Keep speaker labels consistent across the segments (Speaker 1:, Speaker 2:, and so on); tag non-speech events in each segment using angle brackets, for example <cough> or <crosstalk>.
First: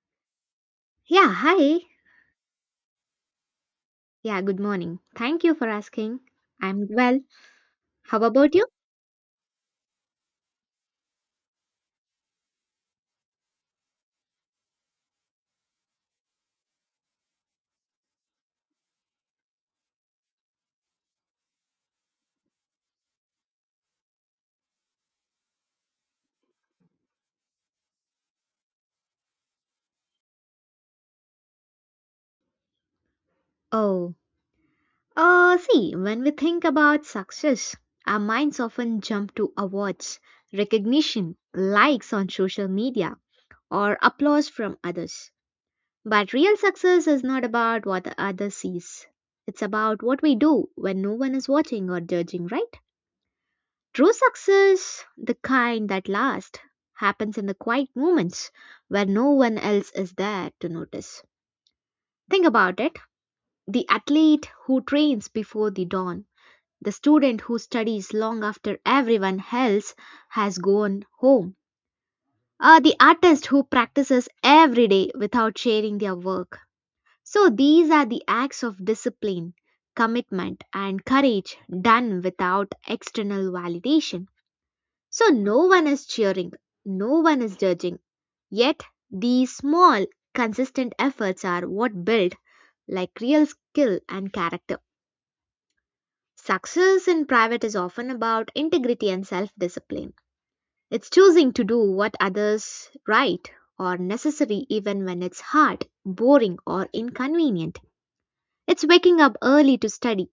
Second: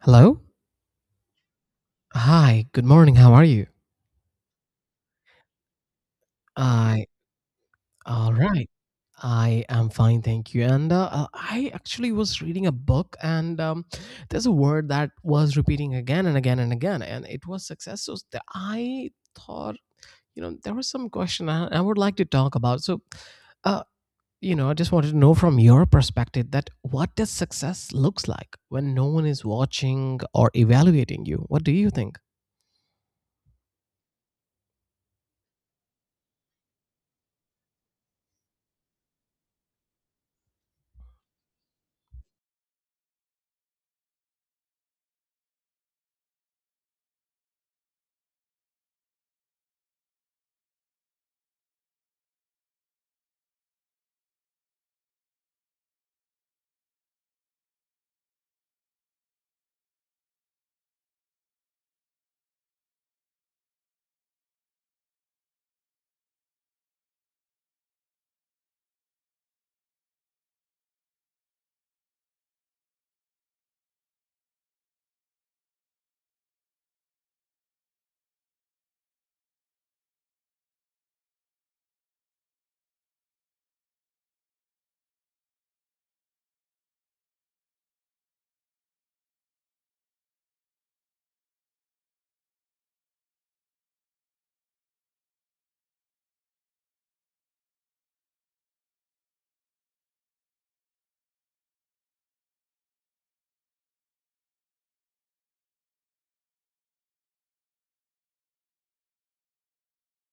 Speaker 1: Hello?
Speaker 2: Yeah, hi.
Speaker 1: Hi, good morning. How are you?
Speaker 2: Yeah, good morning. Thank you for asking. I'm
Speaker 1: I
Speaker 2: well. How
Speaker 1: all
Speaker 2: about you?
Speaker 1: right. I am fine, thank you. And I actually was reading a book, and there's a word that was repeating again and again and again, and it was success. So I thought, you know, there was some question I would like to talk about. Uh, you know, I just wanted to know from your perspective that what does success looks like when no one is watching or evaluating you? What do you think?
Speaker 2: Oh, see, when we think about success, our minds often jump to awards, recognition, likes on social media, or applause from others. But real success is not about what the other sees. It's about what we do when no one is watching or judging, right? True success, the kind that lasts, happens in the quiet moments where no one else is there to notice. Think about it the athlete who trains before the dawn, the student who studies long after everyone else has gone home, or the artist who practices every day without sharing their work. So, these are the acts of discipline, commitment, and courage done without external validation. So no one is cheering, no one is judging. Yet these small, consistent efforts are what build like real skill and character. Success in private is often about integrity and self discipline. It's choosing to do what others right or necessary even when it's hard, boring, or inconvenient. It's waking up early to study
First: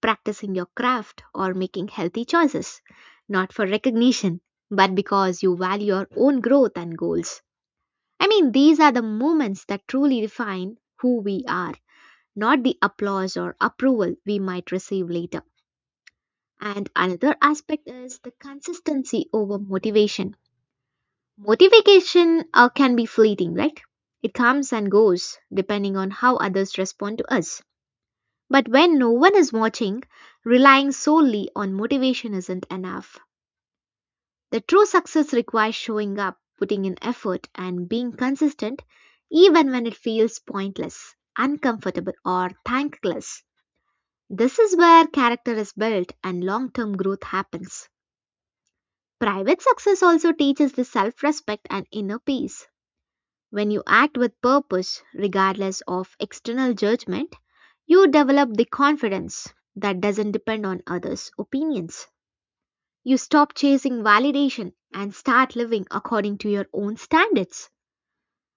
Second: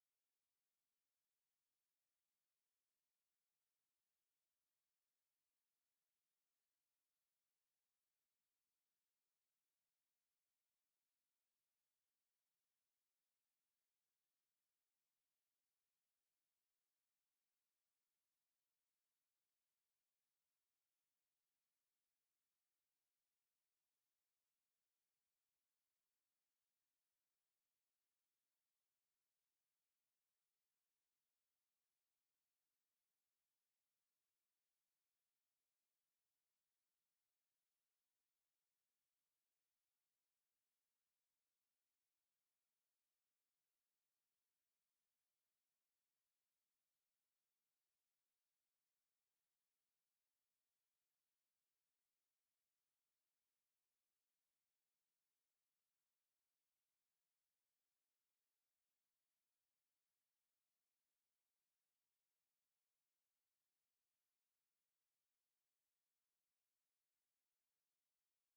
Speaker 2: practicing your craft, or making healthy choices, not for recognition, but because you value your own growth and goals. I mean, these are the moments that truly define who we are, not the applause or approval we might receive later. And another aspect is the consistency over motivation. Motivation can be fleeting, right? It comes and goes depending on how others respond to us. But when no one is watching, relying solely on motivation isn't enough. The true success requires showing up, putting in effort, and being consistent even when it feels pointless, uncomfortable, or thankless. This is where character is built and long term growth happens. Private success also teaches the self respect and inner peace. When you act with purpose, regardless of external judgment, you develop the confidence that doesn't depend on others' opinions. You stop chasing validation and start living according to your own standards.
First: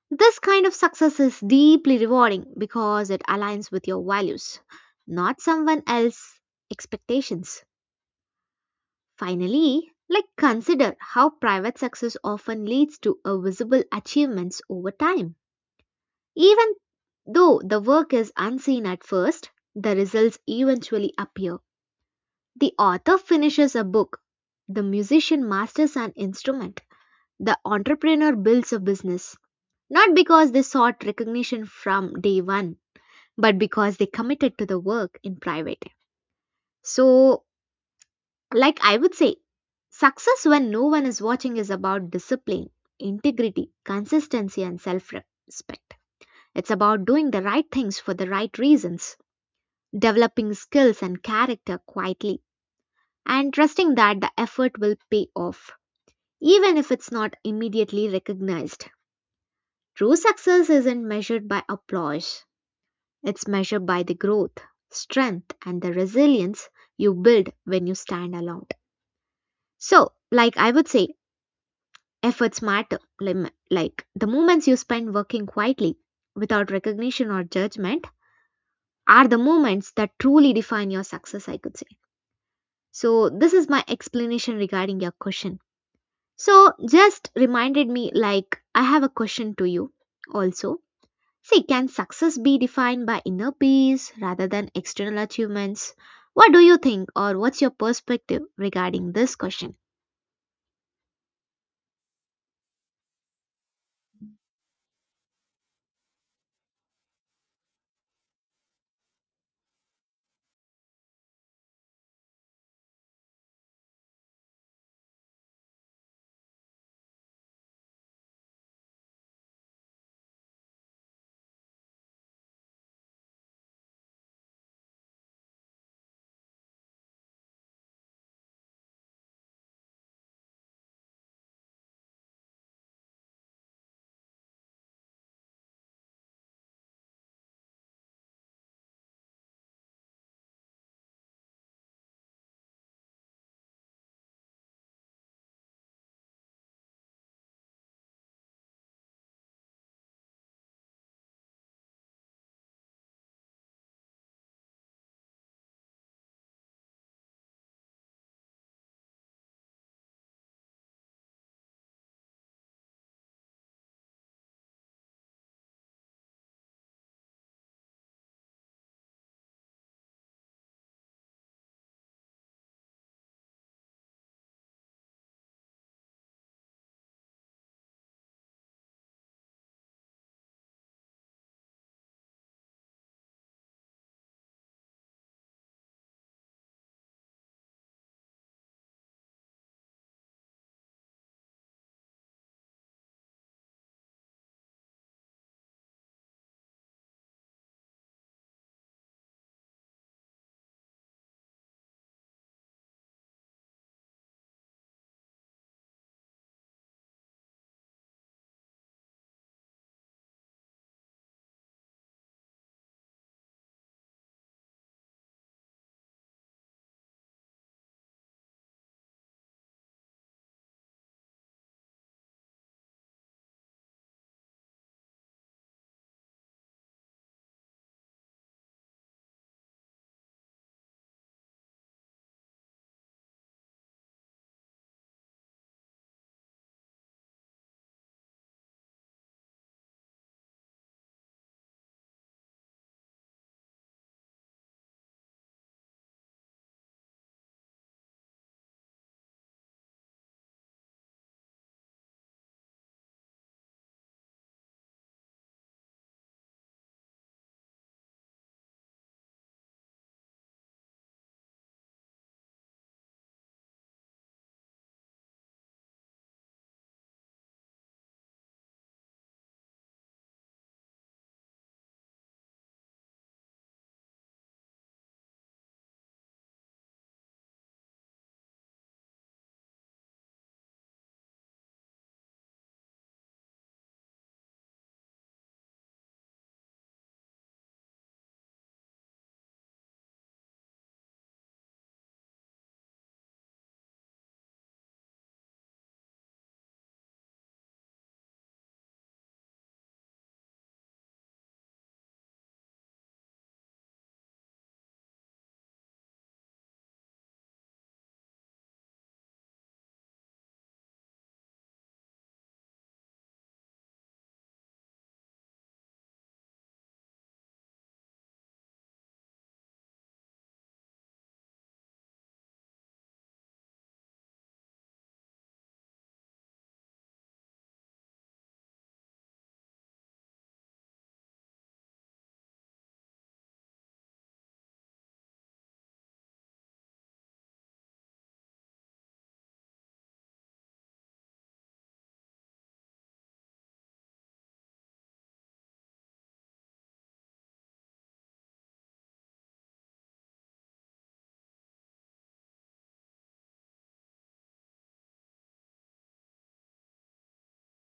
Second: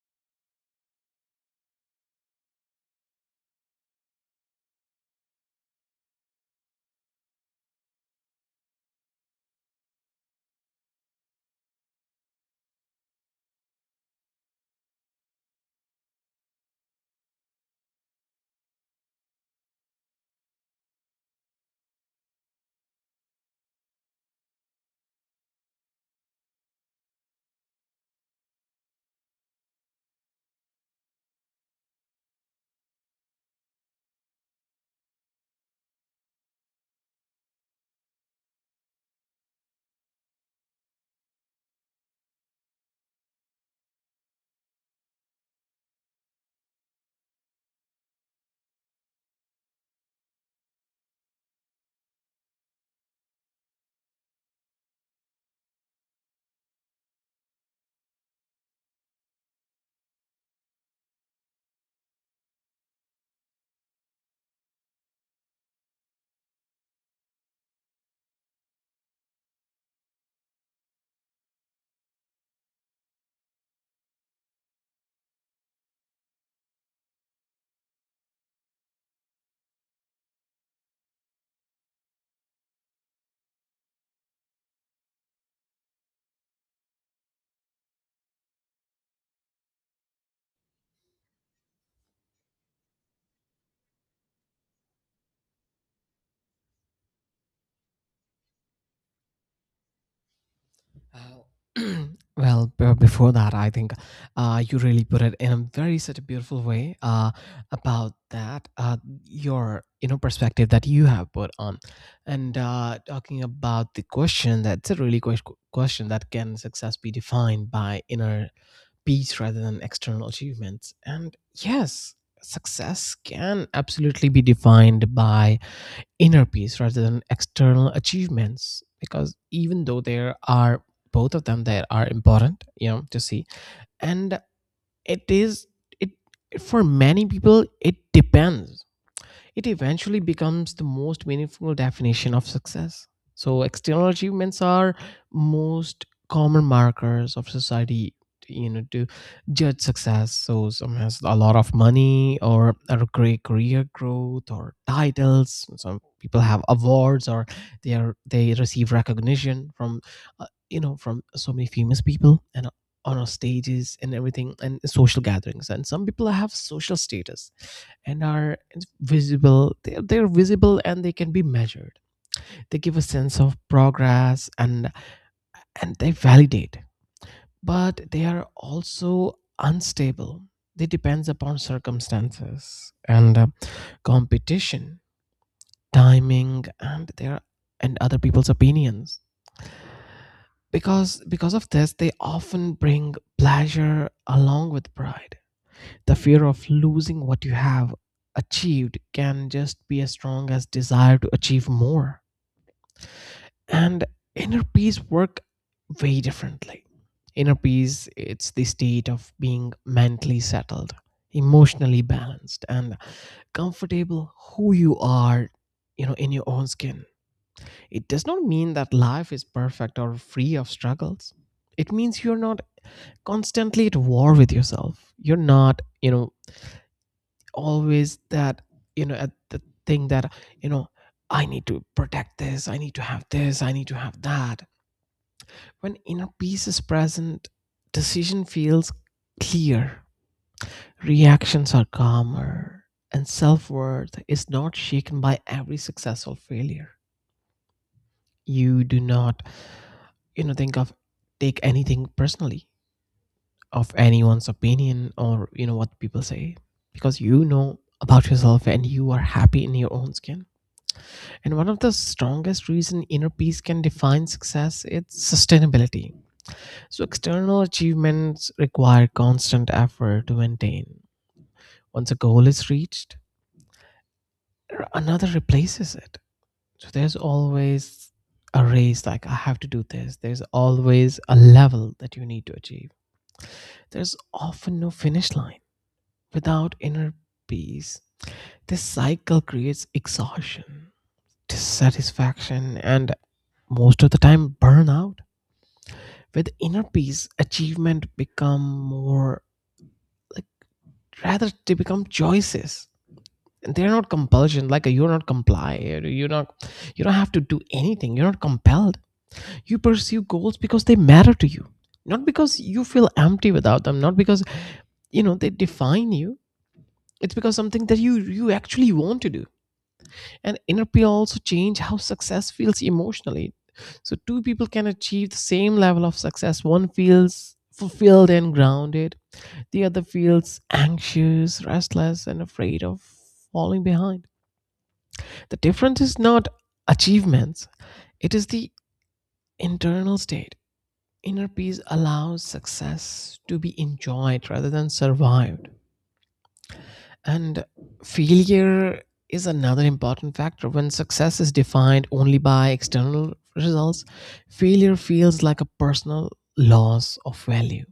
Speaker 2: This kind of success is deeply rewarding because it aligns with your values, not someone else's expectations. Finally, like consider how private success often leads to a visible achievements over time. Even though the work is unseen at first, the results eventually appear. The author finishes a book, the musician masters an instrument, the entrepreneur builds a business. Not because they sought recognition from day one, but because they committed to the work in private. So, like I would say, success when no one is watching is about discipline, integrity, consistency, and self respect. It's about doing the right things for the right reasons, developing skills and character quietly, and trusting that the effort will pay off, even if it's not immediately recognized. True success isn't measured by applause, it's measured by the growth, strength, and the resilience you build when you stand alone. So, like I would say, efforts matter. Like the moments you spend working quietly without recognition or judgment are the moments that truly define your success, I could say. So, this is my explanation regarding your question. So, just reminded me like I have a question to you also. See, can success be defined by inner peace rather than external achievements? What do you think, or what's your perspective regarding this question?
Speaker 1: Uh, <clears throat> well, before that, I think you really put it in a very such a beautiful way about that, your you know perspective that you have put on, and talking about the question, that's a really good question that can success be defined by inner peace rather than external achievements, and yes, success can absolutely be defined by inner peace rather than external achievements, because even though there are both of them that are important, you know, to see, and it is it for many people it depends, it eventually becomes the most meaningful definition of success. So, external achievements are most common markers of society, you know, to judge success. So, some has a lot of money or a great career growth or titles. Some people have awards, or they receive recognition from, you know, from so many famous people, and on our stages and everything, and social gatherings, and some people have social status and are visible, they're visible and they can be measured, they give a sense of progress, and they validate, but they are also unstable, they depends upon circumstances and competition, timing, and their and other people's opinions, because of this they often bring pleasure along with pride. The fear of losing what you have achieved can just be as strong as desire to achieve more. And inner peace work very differently. Inner peace, it's the state of being mentally settled, emotionally balanced, and comfortable who you are, you know, in your own skin. It does not mean that life is perfect or free of struggles. It means you're not constantly at war with yourself. You're not, you know, always that, you know, at the thing that, you know, I need to protect this, I need to have this, I need to have that. When inner peace is present, decision feels clear, reactions are calmer, and self-worth is not shaken by every successful failure. You do not, you know, think of, take anything personally, of anyone's opinion or, you know, what people say, because you know about yourself and you are happy in your own skin. And one of the strongest reason inner peace can define success is sustainability. So external achievements require constant effort to maintain. Once a goal is reached, another replaces it. So there's always a race like I have to do this. There's always a level that you need to achieve. There's often no finish line. Without inner peace, this cycle creates exhaustion, dissatisfaction, and most of the time burnout, where the inner peace achievement become more like, rather they become choices, and they're not compulsion, like you're not comply, you're not, you don't have to do anything, you're not compelled, you pursue goals because they matter to you, not because you feel empty without them, not because, you know, they define you, it's because something that you actually want to do. And inner peace also change how success feels emotionally. So two people can achieve the same level of success, one feels fulfilled and grounded. The other feels anxious, restless, and afraid of falling behind. The difference is not achievements, it is the internal state. Inner peace allows success to be enjoyed rather than survived. And failure is another important factor. When success is defined only by external results, failure feels like a personal loss of value.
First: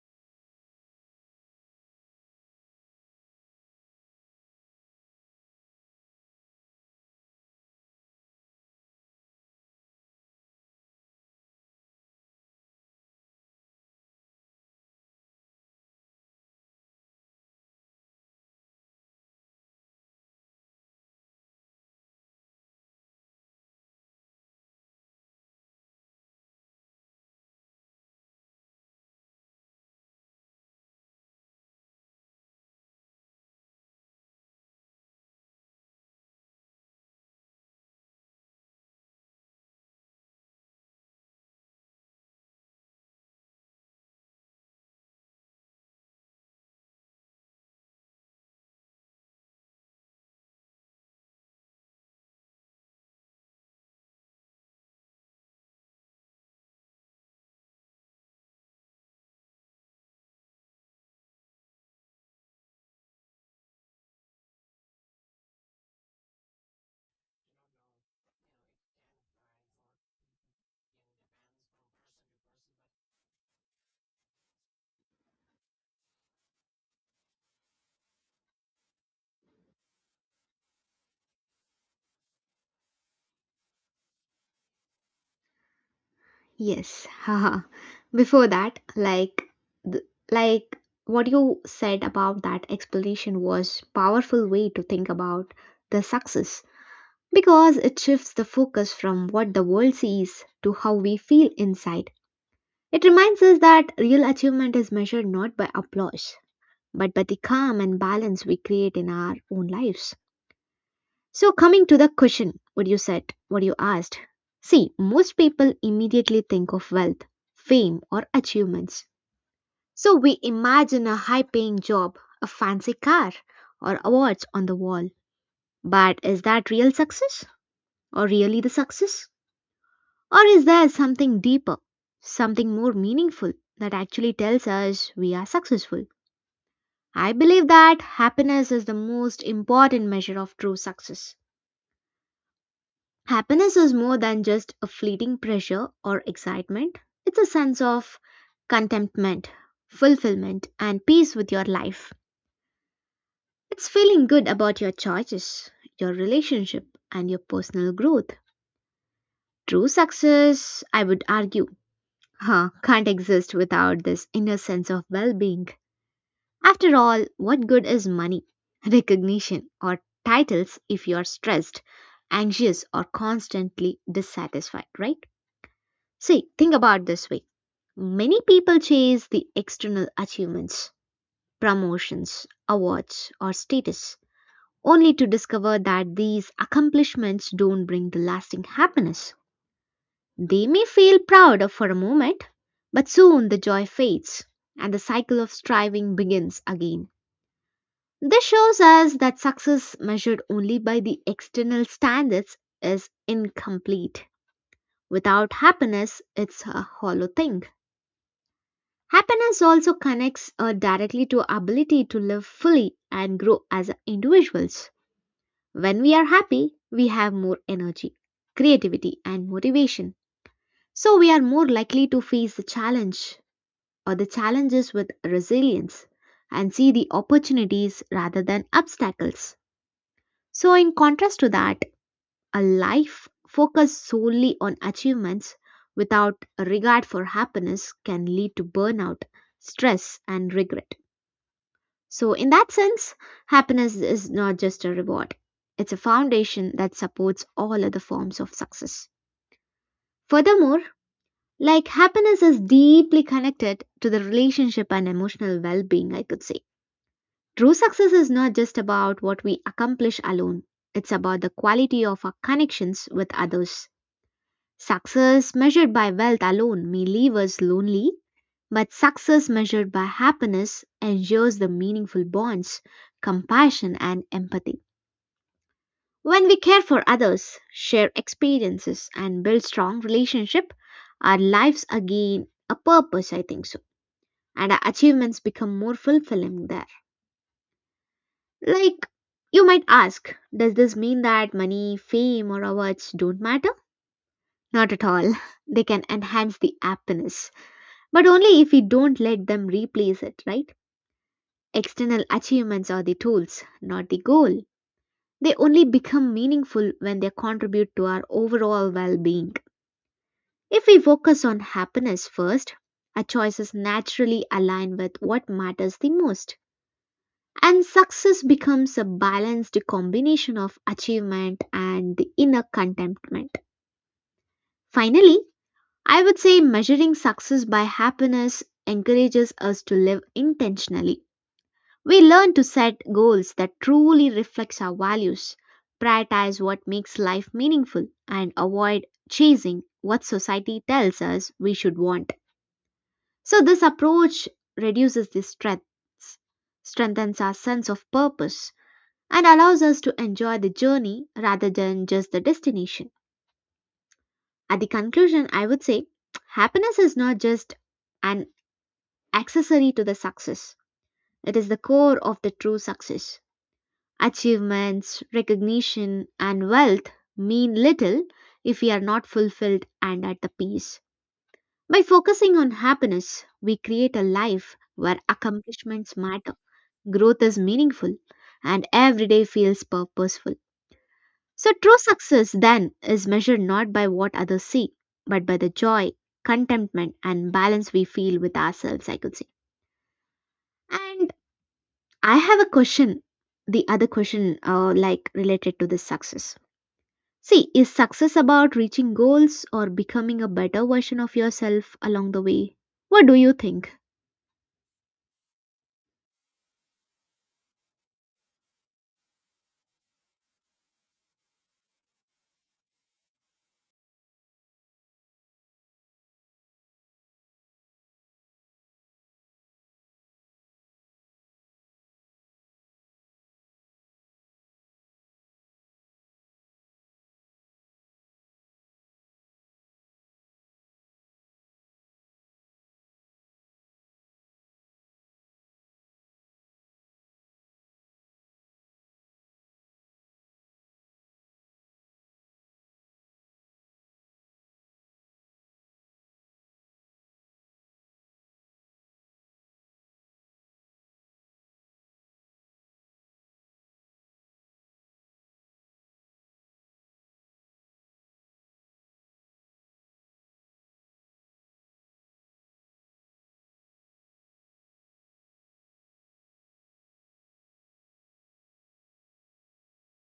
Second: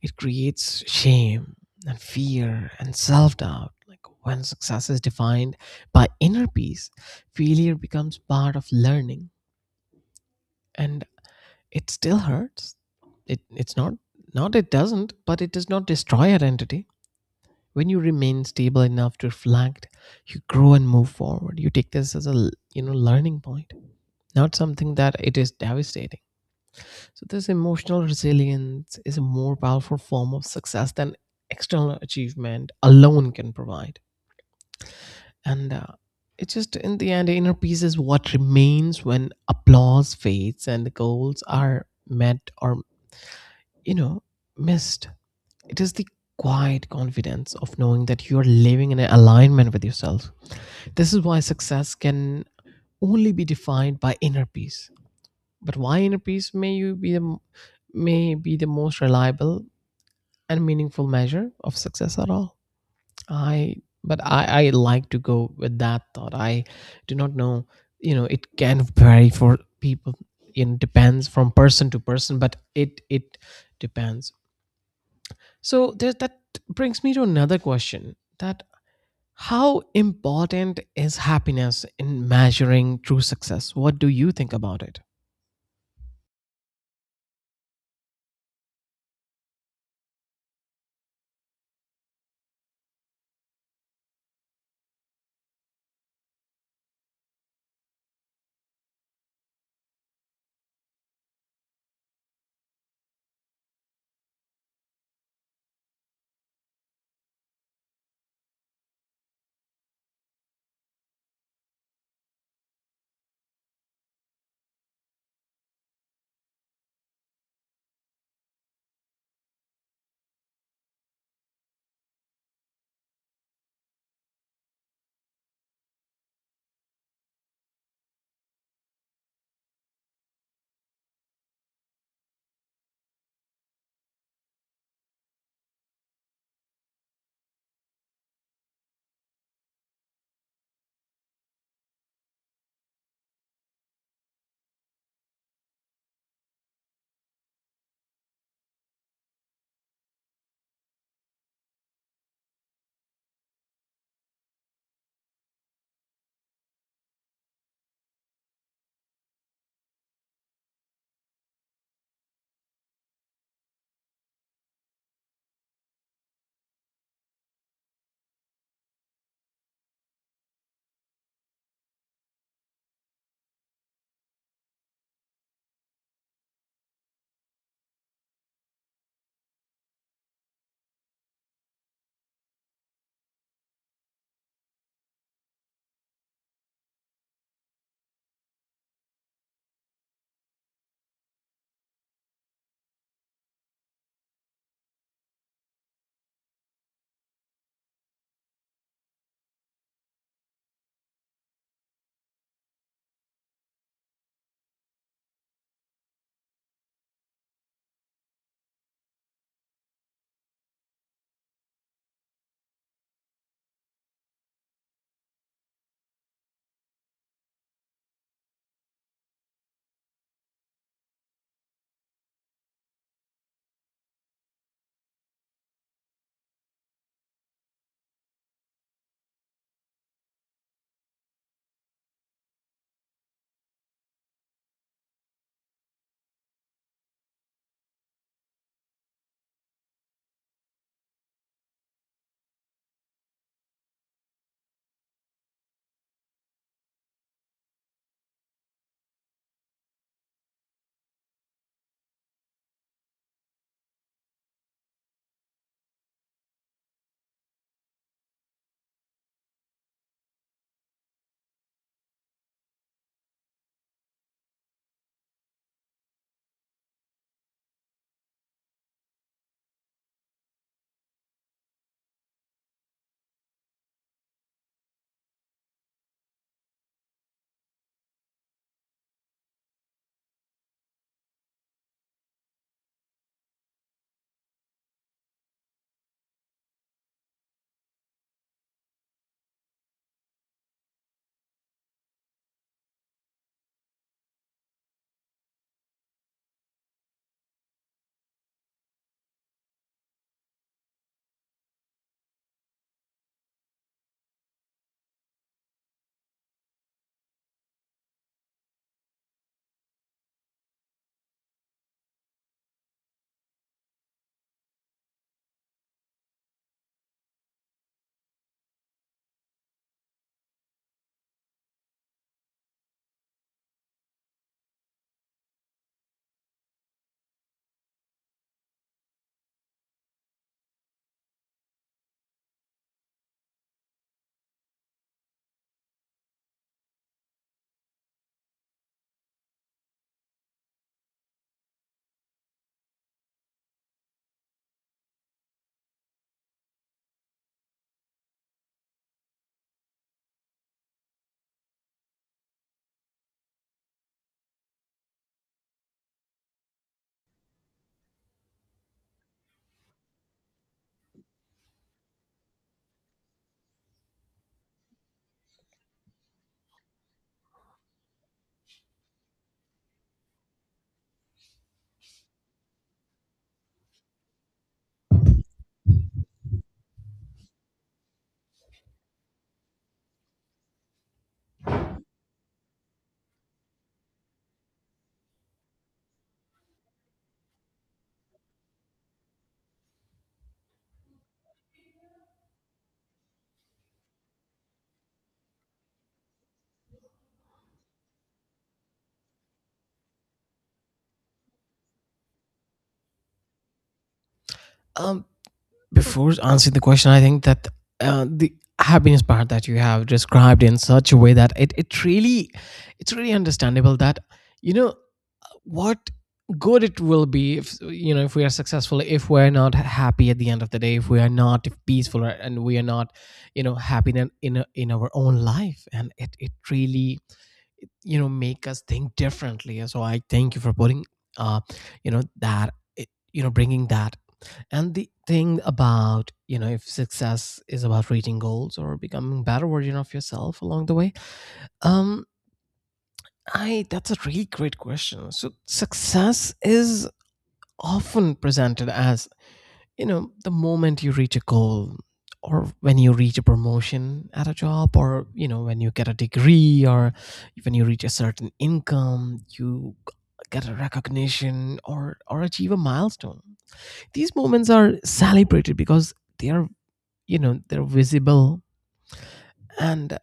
Speaker 1: It creates shame and fear and self doubt. Like when success is defined by inner peace, failure becomes part of learning, and it still hurts. It, it's not, it doesn't, but it does not destroy identity. When you remain stable enough to reflect, you grow and move forward. You take this as a, you know, learning point, not something that it is devastating. So, this emotional resilience is a more powerful form of success than external achievement alone can provide. And it's just in the end, inner peace is what remains when applause fades and the goals are met or, you know, missed. It is the quiet confidence of knowing that you are living in alignment with yourself. This is why success can only be defined by inner peace. But why inner peace may be the most reliable and meaningful measure of success at all. I but i i like to go with that thought. I do not know, you know, it can vary for people, it depends from person to person, but it depends. So there, that brings me to another question, that how important is happiness in measuring true success? What do you think about it?
Speaker 2: Yes, <laughs> haha. Before that, like, th- like what you said about that explanation was powerful way to think about the success because it shifts the focus from what the world sees to how we feel inside. It reminds us that real achievement is measured not by applause, but by the calm and balance we create in our own lives. So, coming to the question, what you said, what you asked. See, most people immediately think of wealth, fame, or achievements. So, we imagine a high paying job, a fancy car, or awards on the wall. But is that real success? Or really the success? Or is there something deeper, something more meaningful that actually tells us we are successful? I believe that happiness is the most important measure of true success. Happiness is more than just a fleeting pleasure or excitement, it's a sense of contentment, fulfillment, and peace with your life. It's feeling good about your choices, your relationship, and your personal growth. True success, I would argue, Huh, can't exist without this inner sense of well being. After all, what good is money, recognition, or titles if you are stressed, anxious, or constantly dissatisfied, right? See, think about this way. Many people chase the external achievements, promotions, awards, or status, only to discover that these accomplishments don't bring the lasting happiness. They may feel proud for a moment, but soon the joy fades and the cycle of striving begins again. This shows us that success measured only by the external standards is incomplete. Without happiness, it's a hollow thing. Happiness also connects directly to our ability to live fully and grow as individuals. When we are happy, we have more energy, creativity, and motivation. So we are more likely to face the challenge or the challenges with resilience and see the opportunities rather than obstacles. So, in contrast to that, a life focused solely on achievements without regard for happiness can lead to burnout, stress, and regret. So, in that sense, happiness is not just a reward, it's a foundation that supports all other forms of success. Furthermore, like happiness is deeply connected to the relationship and emotional well being, I could say. True success is not just about what we accomplish alone, it's about the quality of our connections with others. Success measured by wealth alone may leave us lonely, but success measured by happiness ensures the meaningful bonds, compassion, and empathy. When we care for others, share experiences, and build strong relationship, our lives again a purpose, I think so, and our achievements become more fulfilling there. Like, you might ask, does this mean that money, fame, or awards don't matter? Not at all. <laughs> They can enhance the happiness, but only if we don't let them replace it, right? External achievements are the tools, not the goal. They only become meaningful when they contribute to our overall well being. If we focus on happiness first, our choices naturally align with what matters the most. And success becomes a balanced combination of achievement and the inner contentment. Finally, I would say measuring success by happiness encourages us to live intentionally. We learn to set goals that truly reflects our values, prioritize what makes life meaningful, and avoid chasing what society tells us we should want. So this approach reduces the stress, strengthens our sense of purpose, and allows us to enjoy the journey rather than just the destination. At the conclusion, I would say happiness is not just an accessory to the success, it is the core of the true success. Achievements, recognition, and wealth mean little if we are not fulfilled and at the peace. By focusing on happiness, we create a life where accomplishments matter, growth is meaningful, and every day feels purposeful. So, true success then is measured not by what others see, but by the joy, contentment, and balance we feel with ourselves, I could say. And I have a question, the other question, like related to this success. See, is success about reaching goals or becoming a better version of yourself along the way? What do you think?
Speaker 1: Um, Before answering the question, I think that the happiness part that you have described in such a way that, it's really understandable that, you know, what good it will be if, you know, if we are successful, if we're not happy at the end of the day, if we are not peaceful and we are not, you know, happy in our own life, and it really, you know, make us think differently, so I thank you for putting uh you know that you know, bringing that. And the thing about, you know, if success is about reaching goals or becoming better version of yourself along the way, um I, that's a really great question. So success is often presented as, you know, the moment you reach a goal, or when you reach a promotion at a job, or, you know, when you get a degree, or when you reach a certain income, you get a recognition, or achieve a milestone. These moments are celebrated because they are, you know, they're visible and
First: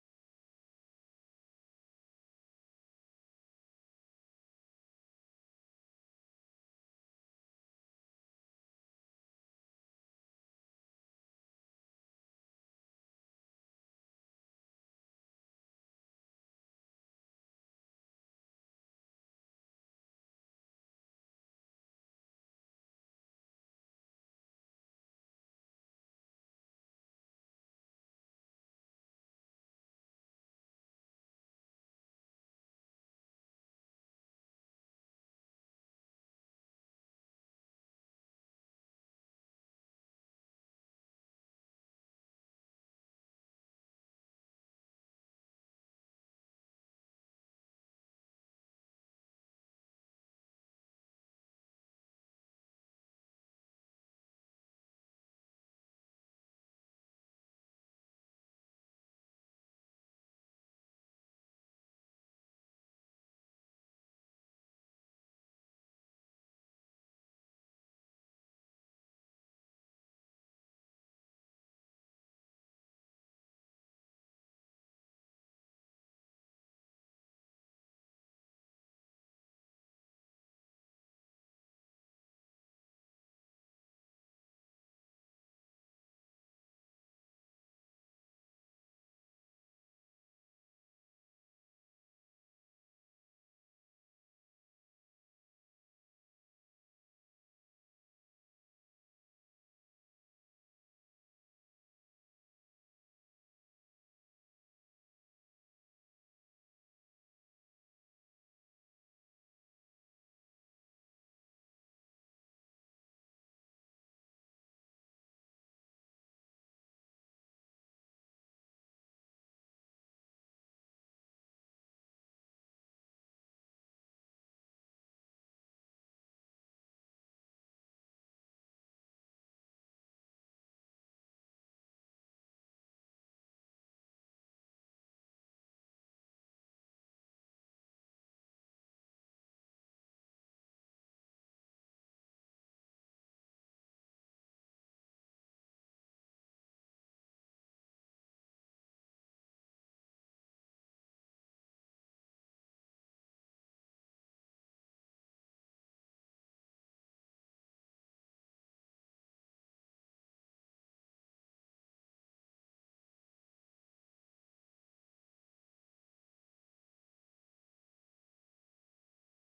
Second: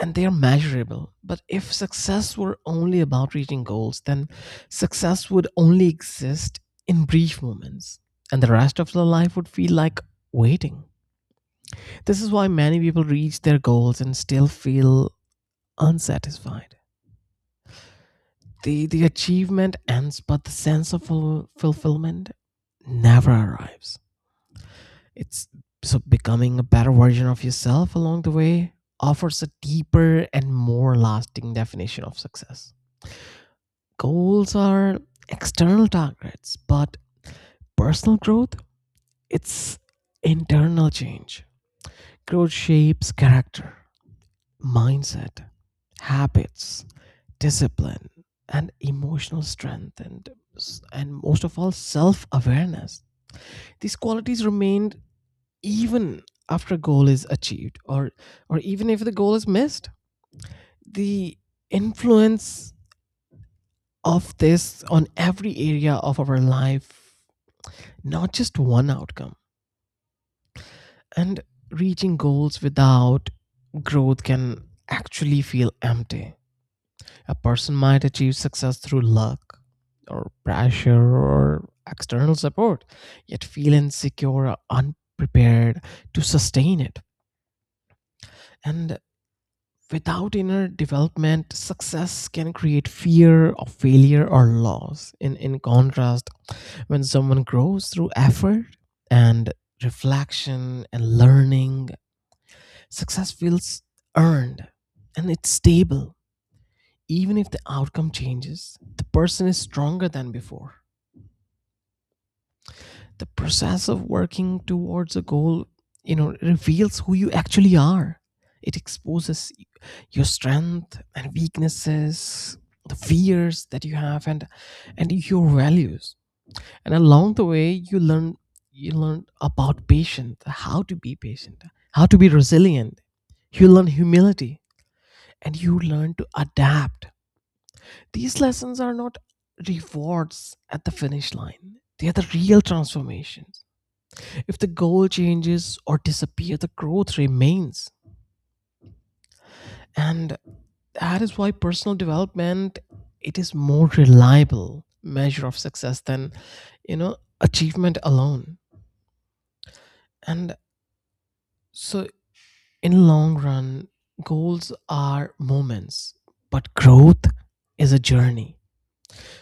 Speaker 1: and they are measurable. But if success were only about reaching goals, then success would only exist in brief moments, and the rest of their life would feel like waiting. This is why many people reach their goals and still feel unsatisfied. The achievement ends, but the sense of fulfillment never arrives. It's so becoming a better version of yourself along the way offers a deeper and more lasting definition of success. Goals are external targets, but personal growth, it's internal change. Growth shapes character, mindset, habits, discipline, and emotional strength, and most of all self-awareness. These qualities remain even after a goal is achieved, or even if the goal is missed. The influence of this on every area of our life, not just one outcome. And reaching goals without growth can actually feel empty. A person might achieve success through luck or pressure or external support, yet feel insecure or unprepared to sustain it. And without inner development, success can create fear of failure or loss. In contrast, when someone grows through effort and reflection and learning, success feels earned and it's stable. Even if the outcome changes, the person is stronger than before. The process of working towards a goal, you know, reveals who you actually are. It exposes your strength and weaknesses, the fears that you have and your values. And along the way you learn, you learn about patience, how to be patient, how to be resilient. You learn humility, and you learn to adapt. These lessons are not rewards at the finish line, they are the real transformations. If the goal changes or disappears, the growth remains. And that is why personal development, it is more reliable measure of success than, you know, achievement alone. And so in long run, goals are moments, but growth is a journey.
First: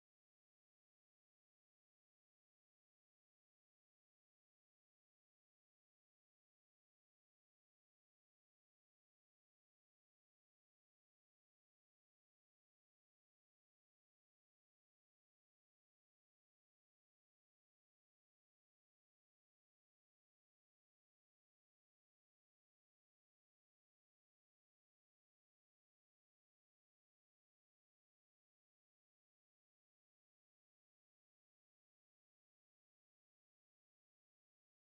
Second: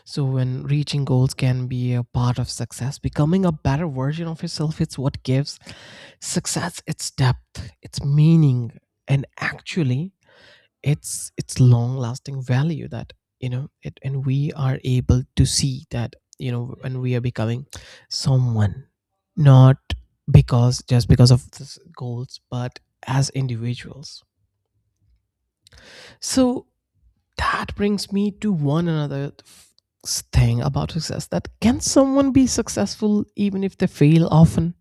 Speaker 1: So, when reaching goals can be a part of success, becoming a better version of yourself is what gives success its depth, its meaning, and actually its long-lasting value, that, you know, it and we are able to see that, you know, when we are becoming someone not because just because of these goals but as individuals. So that brings me to one another thing about success, that can someone be successful even if they fail often?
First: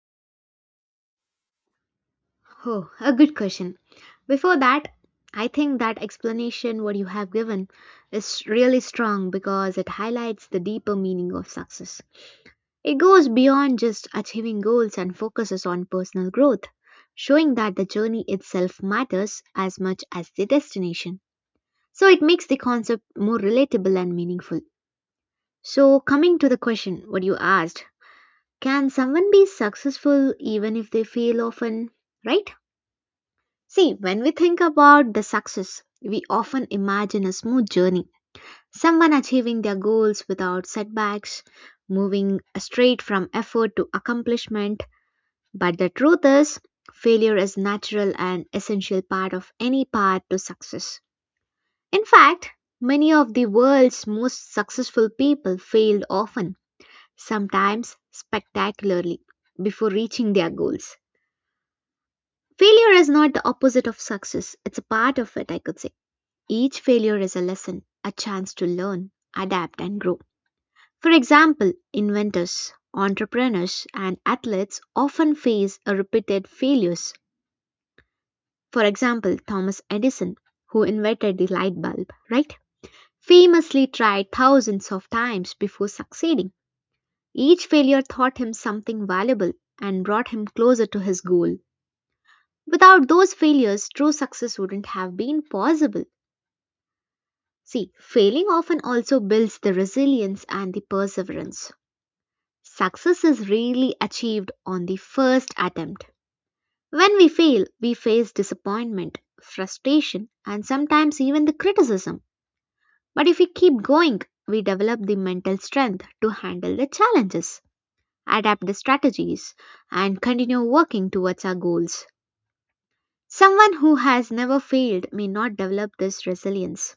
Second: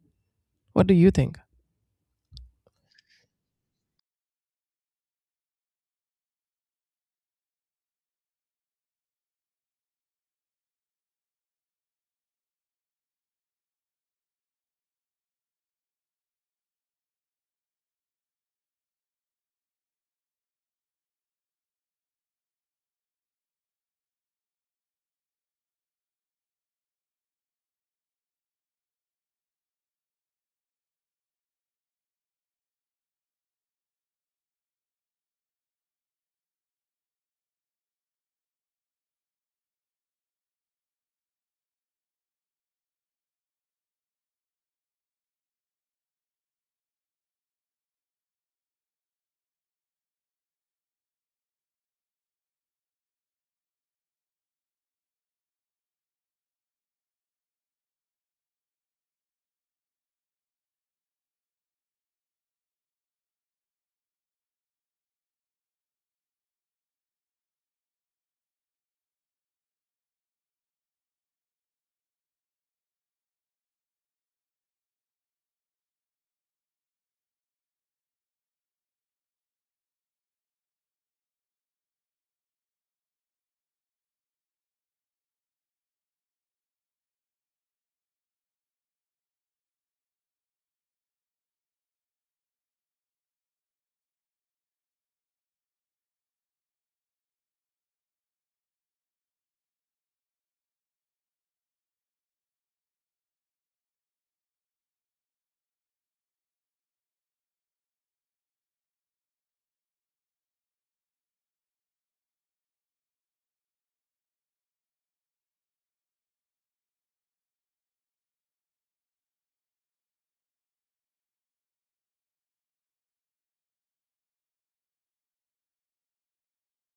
Speaker 1: What do you think?
Speaker 2: Oh, a good question. Before that, I think that explanation what you have given is really strong because it highlights the deeper meaning of success. It goes beyond just achieving goals and focuses on personal growth, showing that the journey itself matters as much as the destination. So it makes the concept more relatable and meaningful. So, coming to the question, what you asked, can someone be successful even if they fail often? Right? See, when we think about the success, we often imagine a smooth journey, someone achieving their goals without setbacks, moving straight from effort to accomplishment. But the truth is, failure is natural and essential part of any path to success. In fact, many of the world's most successful people failed often, sometimes spectacularly, before reaching their goals. Failure is not the opposite of success, it's a part of it, I could say. Each failure is a lesson, a chance to learn, adapt, and grow. For example, inventors, entrepreneurs, and athletes often face a repeated failures. For example, Thomas Edison, who invented the light bulb, right? Famously tried thousands of times before succeeding. Each failure taught him something valuable and brought him closer to his goal. Without those failures, true success wouldn't have been possible. See, failing often also builds the resilience and the perseverance. Success is rarely achieved on the first attempt. When we fail, we face disappointment, frustration, and sometimes even the criticism. But if we keep going, we develop the mental strength to handle the challenges, adapt the strategies, and continue working towards our goals. Someone who has never failed may not develop this resilience,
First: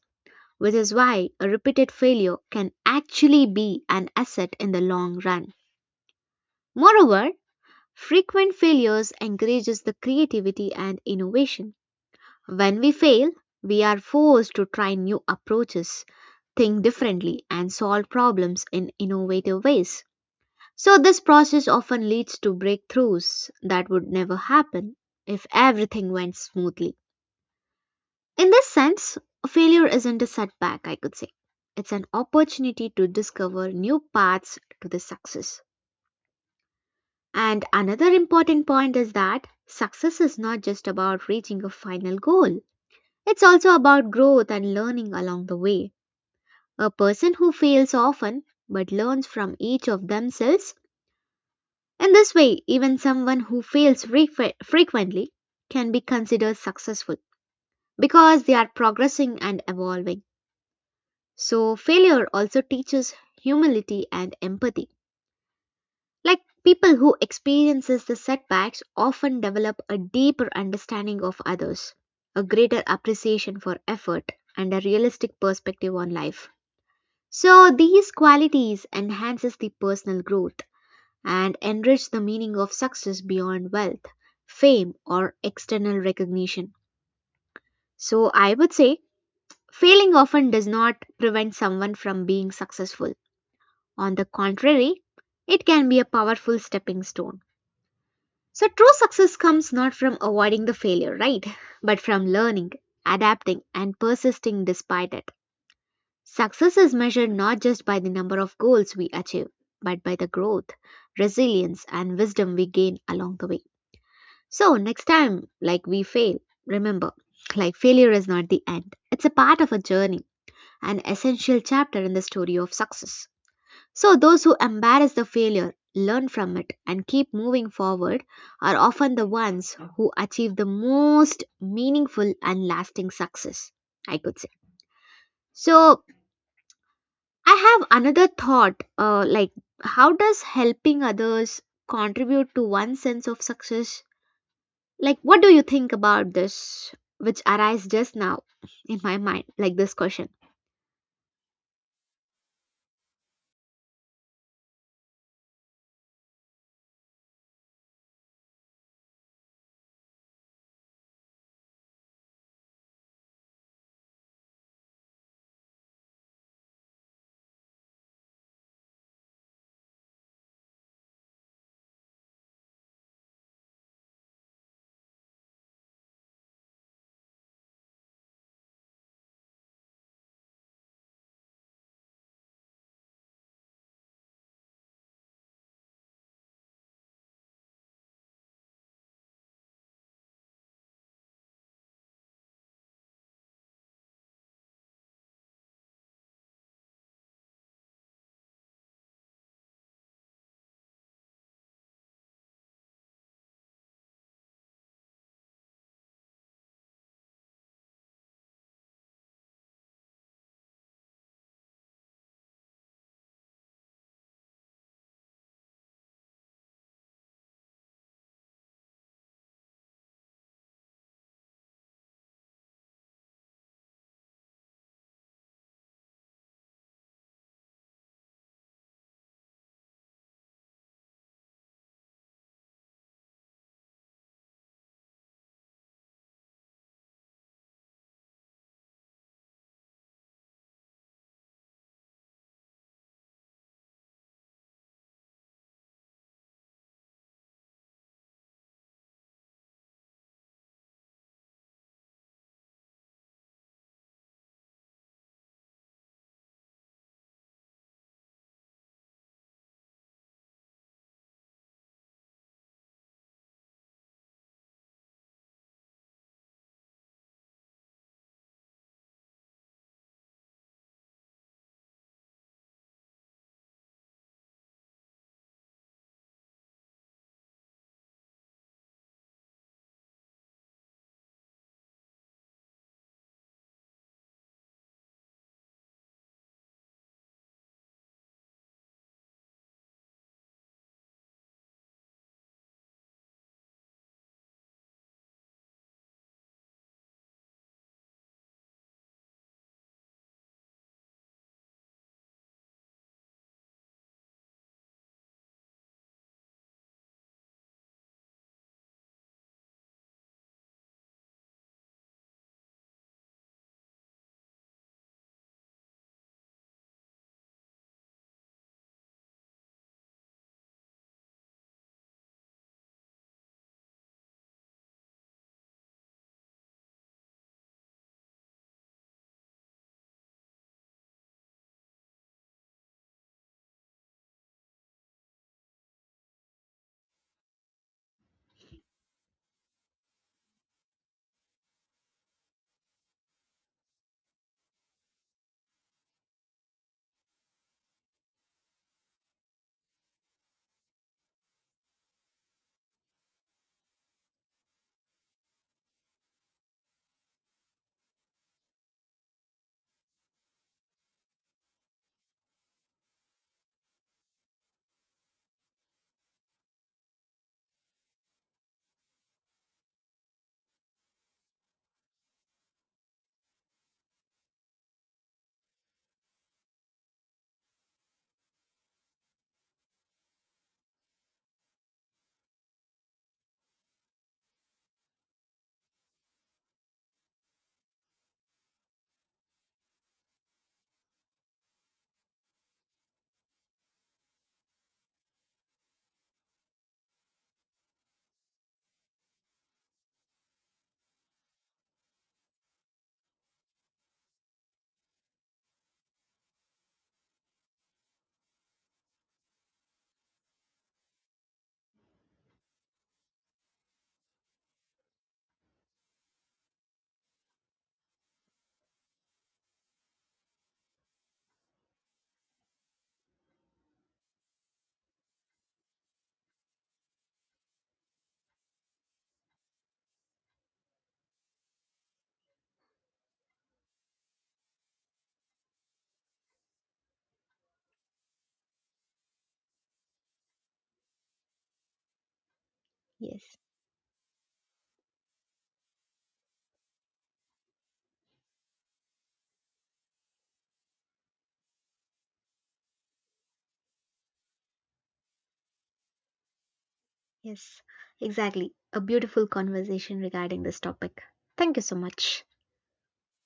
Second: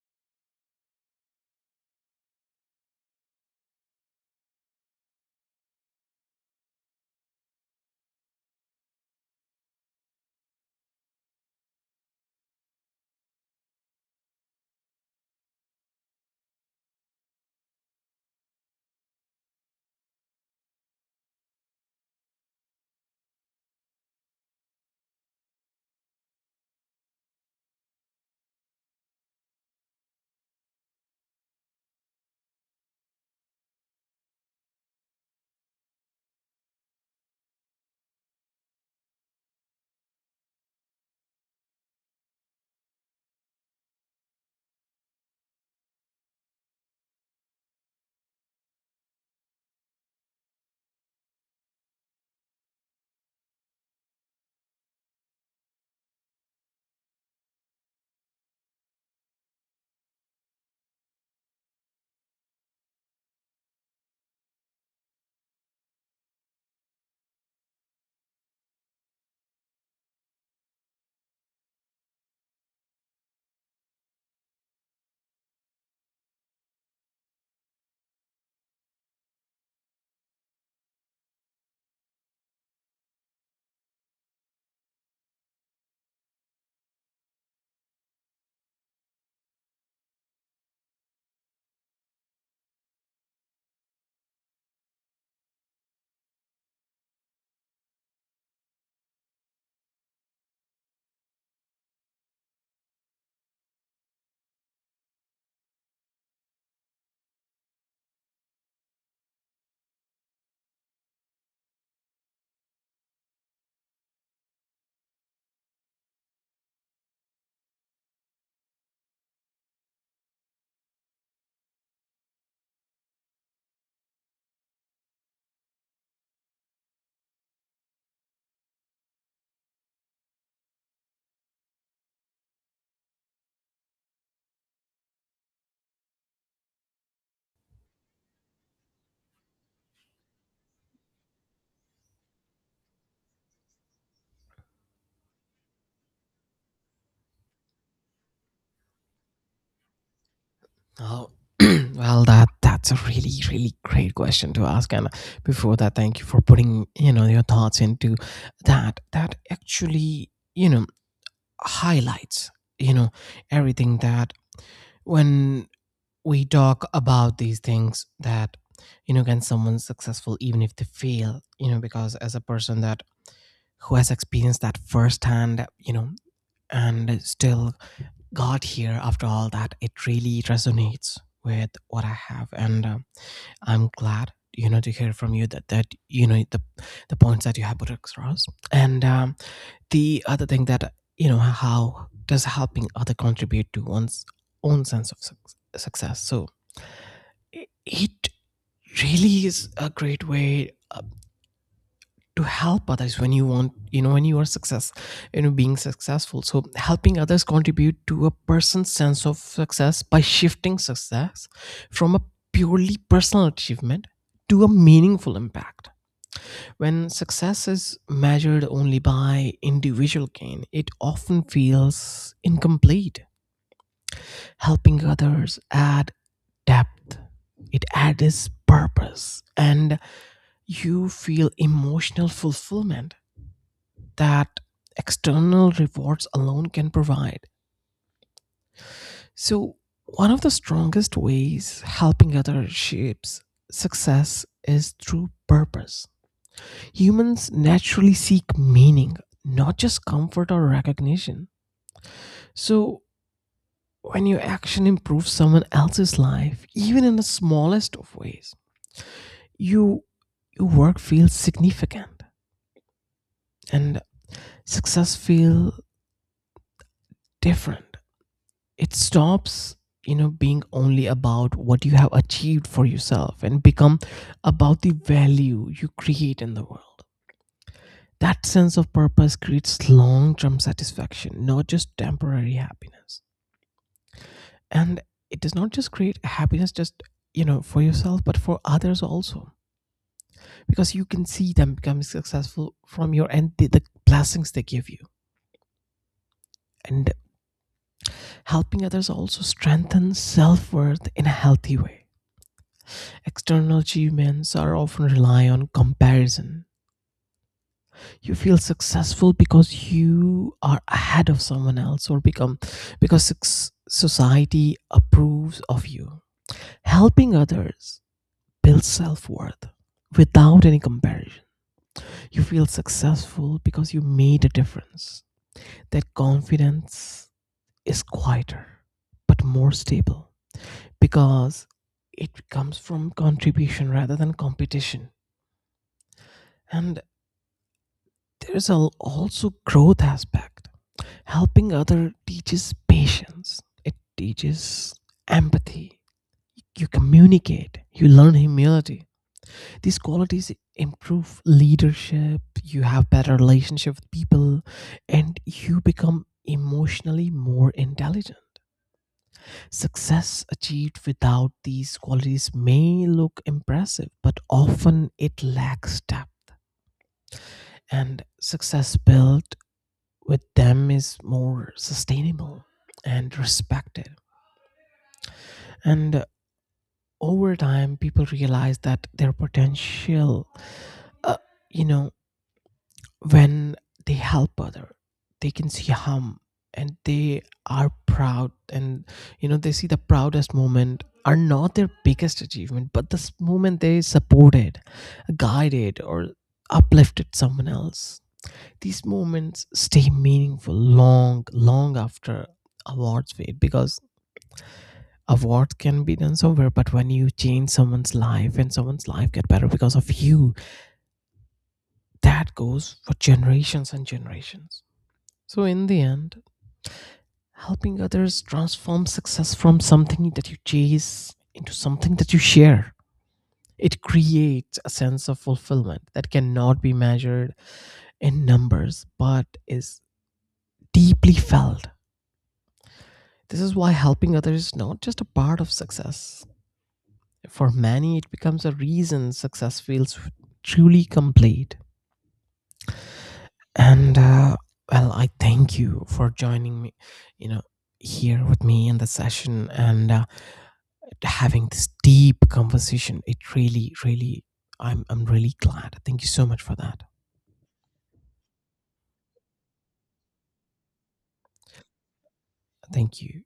Speaker 2: which is why a repeated failure can actually be an asset in the long run. Moreover, frequent failures encourages the creativity and innovation. When we fail, we are forced to try new approaches, think differently, and solve problems in innovative ways. So, this process often leads to breakthroughs that would never happen if everything went smoothly. In this sense, failure isn't a setback, I could say. It's an opportunity to discover new paths to the success. And another important point is that success is not just about reaching a final goal. It's also about growth and learning along the way. A person who fails often but learns from each of themselves. In this way, even someone who fails frequently can be considered successful because they are progressing and evolving. So, failure also teaches humility and empathy. Like people who experiences the setbacks often develop a deeper understanding of others, a greater appreciation for effort, and a realistic perspective on life. So these qualities enhances the personal growth and enrich the meaning of success beyond wealth, fame or external recognition. So I would say failing often does not prevent someone from being successful. On the contrary, it can be a powerful stepping stone. So true success comes not from avoiding the failure, right? But from learning, adapting and persisting despite it. Success is measured not just by the number of goals we achieve, but by the growth, resilience, and wisdom we gain along the way. So, next time, like we fail, remember, like failure is not the end, it's a part of a journey, an essential chapter in the story of success. So, those who embrace the failure, learn from it, and keep moving forward are often the ones who achieve the most meaningful and lasting success, I could say. So, I have another thought like, how does helping others contribute to one's sense of success? Like, what do you think about this, which arise just now in my mind, like this question?
Speaker 1: Oh, <clears throat> well, that's a really really great question to ask. And before that, thank you for putting, you know, your thoughts into that. That actually you know highlights you know everything that when we talk about these things, that can someone successful even if they fail, because as a person that who has experienced that firsthand, and still got here after all that, it really resonates with what I have. And I'm glad to hear from you that that the points that you have put across. And the other thing, that how does helping other contribute to one's own sense of success. So it really is a great way to help others when you want, when you are success, being successful. So helping others contribute to a person's sense of success by shifting success from a purely personal achievement to a meaningful impact. When success is measured only by individual gain, it often feels incomplete. Helping others add depth, it adds purpose, and you feel emotional fulfillment that external rewards alone can provide. So, one of the strongest ways helping others shapes success is through purpose. Humans naturally seek meaning, not just comfort or recognition. So, when your action improves someone else's life, even in the smallest of ways, you, your work feels significant and success feel different. It stops being only about what you have achieved for yourself and become about the value you create in the world. That sense of purpose creates long-term satisfaction, not just temporary happiness. And it does not just create happiness just for yourself but for others also, because you can see them becoming successful from your end, the, blessings they give you. And helping others also strengthens self-worth in a healthy way. External achievements are often rely on comparison. You feel successful because you are ahead of someone else, or become because society approves of you. Helping others builds self-worth without any comparison. You feel successful because you made a difference. That confidence is quieter but more stable, because it comes from contribution rather than competition. And there is also growth aspect. Helping other teaches patience. It teaches empathy. You communicate. You learn humility. These qualities improve leadership. You have better relationship with people, and you become emotionally more intelligent. Success achieved without these qualities may look impressive, but often it lacks depth. And success built with them is more sustainable and respected. And over time, people realize that their potential, uh, you know, when they help other, they can see harm and they are proud, and they see the proudest moment are not their biggest achievement but this moment they supported, guided or uplifted someone else. These moments stay meaningful long, long after awards fade, because awards can be done somewhere, but when you change someone's life and someone's life get better because of you, that goes for generations and generations. So in the end, helping others transform success from something that you chase into something that you share. It creates a sense of fulfillment that cannot be measured in numbers but is deeply felt. This is why helping others is not just a part of success. For many, it becomes a reason success feels truly complete.
Speaker 2: Yes,
Speaker 1: And well, I thank you for joining me, you know, here with me in the session, and having this deep conversation. It really, really, I'm really glad. Thank you so much for that.
Speaker 2: yes, exactly. A beautiful conversation regarding this topic. Thank you so much.
Speaker 1: Thank you.